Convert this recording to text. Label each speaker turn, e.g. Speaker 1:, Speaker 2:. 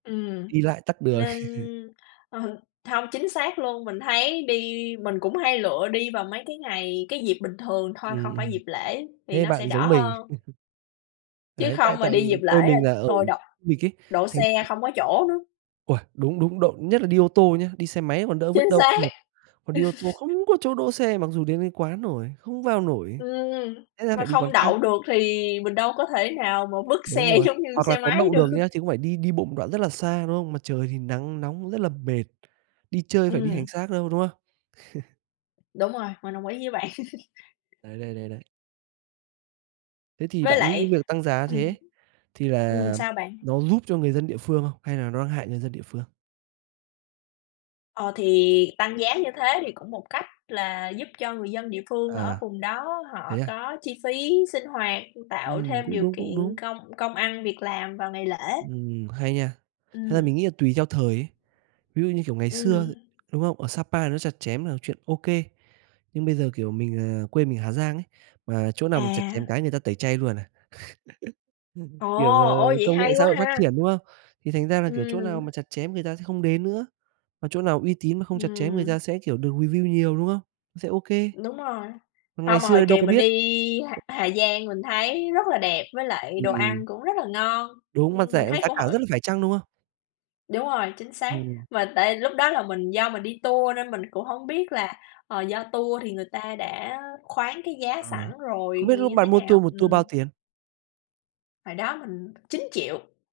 Speaker 1: Ừm,
Speaker 2: Đi lại tắc đường.
Speaker 1: nên, ờ, hông, chính xác luôn, mình thấy đi mình cũng hay lựa đi vào mấy cái ngày, cái dịp bình thường thôi,
Speaker 2: Ừm,
Speaker 1: không phải
Speaker 2: ừm.
Speaker 1: dịp lễ thì
Speaker 2: Thế
Speaker 1: nó sẽ
Speaker 2: bạn
Speaker 1: đỡ
Speaker 2: giống mình.
Speaker 1: hơn. Chứ
Speaker 2: Đấy, tại
Speaker 1: không mà
Speaker 2: tại
Speaker 1: đi dịp
Speaker 2: quê
Speaker 1: lễ là
Speaker 2: mình là ở khu
Speaker 1: thôi đ
Speaker 2: du lịch ấy,
Speaker 1: đỗ
Speaker 2: thành ra
Speaker 1: xe không có chỗ nữa.
Speaker 2: Uầy, đúng, đúng, đậu nhất là đi ô tô nhá. Đi xe máy còn đỡ, vứt
Speaker 1: Chính
Speaker 2: đâu cũng
Speaker 1: xác!
Speaker 2: được, còn đi ô tô không có chỗ đỗ xe, mặc dù đến tới quán rồi, không vào nổi,
Speaker 1: Ừm,
Speaker 2: thế là
Speaker 1: mà
Speaker 2: phải đi quán
Speaker 1: không
Speaker 2: khác.
Speaker 1: đậu được thì mình đâu có thể nào mà vứt
Speaker 2: Đúng
Speaker 1: xe
Speaker 2: rồi,
Speaker 1: giống như
Speaker 2: hoặc là
Speaker 1: xe
Speaker 2: có
Speaker 1: máy
Speaker 2: đậu
Speaker 1: được.
Speaker 2: được nhá thì cũng phải đi đi bộ một đoạn rất là xa, đúng không? Mà trời thì nắng nóng rất là mệt, đi chơi phải đi hành
Speaker 1: Ừm.
Speaker 2: xác đâu, đúng không?
Speaker 1: Đúng rồi, mình đồng ý với bạn.
Speaker 2: Đấy, đấy, đấy, đấy. Thế thì
Speaker 1: Với
Speaker 2: bạn nghĩ cái
Speaker 1: lại
Speaker 2: việc tăng giá
Speaker 1: ừm.
Speaker 2: thế thì
Speaker 1: Ừm,
Speaker 2: là
Speaker 1: sao bạn?
Speaker 2: nó giúp cho người dân địa phương không hay là nó đang hại người dân địa phương?
Speaker 1: Ờ thì, tăng giá như thế thì cũng một cách là giúp cho người dân địa phương ở
Speaker 2: À.
Speaker 1: vùng đó họ
Speaker 2: Thế à?
Speaker 1: có chi phí sinh hoạt, tạo
Speaker 2: Ừm,
Speaker 1: thêm
Speaker 2: cũng
Speaker 1: điều
Speaker 2: đúng, cũng
Speaker 1: kiện
Speaker 2: đúng.
Speaker 1: công công ăn việc làm vào ngày lễ.
Speaker 2: Ừm, hay nha! Thật ra
Speaker 1: Ừm.
Speaker 2: mình nghĩ là tùy theo thời ấy. Ví dụ như, kiểu, ngày xưa,
Speaker 1: Ừm.
Speaker 2: đúng không, ở Sa Pa nó chặt chém là chuyện OK. Nhưng bây giờ, kiểu, mình là quê mình Hà Giang ấy, mà chỗ nào mà chặt chém
Speaker 1: À.
Speaker 2: cái người ta tẩy chay luôn à.
Speaker 1: Ồ!
Speaker 2: Kiểu
Speaker 1: Ô,
Speaker 2: là
Speaker 1: vậy
Speaker 2: công nghệ
Speaker 1: hay
Speaker 2: xã
Speaker 1: quá
Speaker 2: hội phát
Speaker 1: ha!
Speaker 2: triển, đúng không? Thì thành ra là, kiểu, chỗ nào mà
Speaker 1: Ừm.
Speaker 2: chặt chém người ta sẽ không đến nữa, mà chỗ nào uy tín mà không chặt chém người
Speaker 1: Ừm.
Speaker 2: ta sẽ, kiểu, được review nhiều, đúng không? Nó sẽ OK.
Speaker 1: Đúng rồi.
Speaker 2: Còn ngày
Speaker 1: Không mà hồi
Speaker 2: xưa đâu
Speaker 1: kìa
Speaker 2: có
Speaker 1: mình
Speaker 2: biết.
Speaker 1: đi Hà Hà Giang mình thấy rất là đẹp với lại đồ
Speaker 2: Ừm.
Speaker 1: ăn cũng rất là ngon.
Speaker 2: Đúng, mà
Speaker 1: Ưm, mình
Speaker 2: rẻ,
Speaker 1: thấy
Speaker 2: giá
Speaker 1: cũng
Speaker 2: cả
Speaker 1: hỏi
Speaker 2: rất là phải chăng, đúng không?
Speaker 1: Đúng rồi, chính xác.
Speaker 2: Ừm.
Speaker 1: Mà tại lúc đó là mình do mình đi tour nên mình cũng hổng biết là, ờ, do tour thì người ta đã khoán cái giá
Speaker 2: Ờ,
Speaker 1: sẵn rồi
Speaker 2: không biết
Speaker 1: thì
Speaker 2: lúc
Speaker 1: như thế
Speaker 2: bạn mua
Speaker 1: nào,
Speaker 2: tour 1 tour
Speaker 1: ừm.
Speaker 2: bao tiền?
Speaker 1: Hồi đó mình 9.000.000.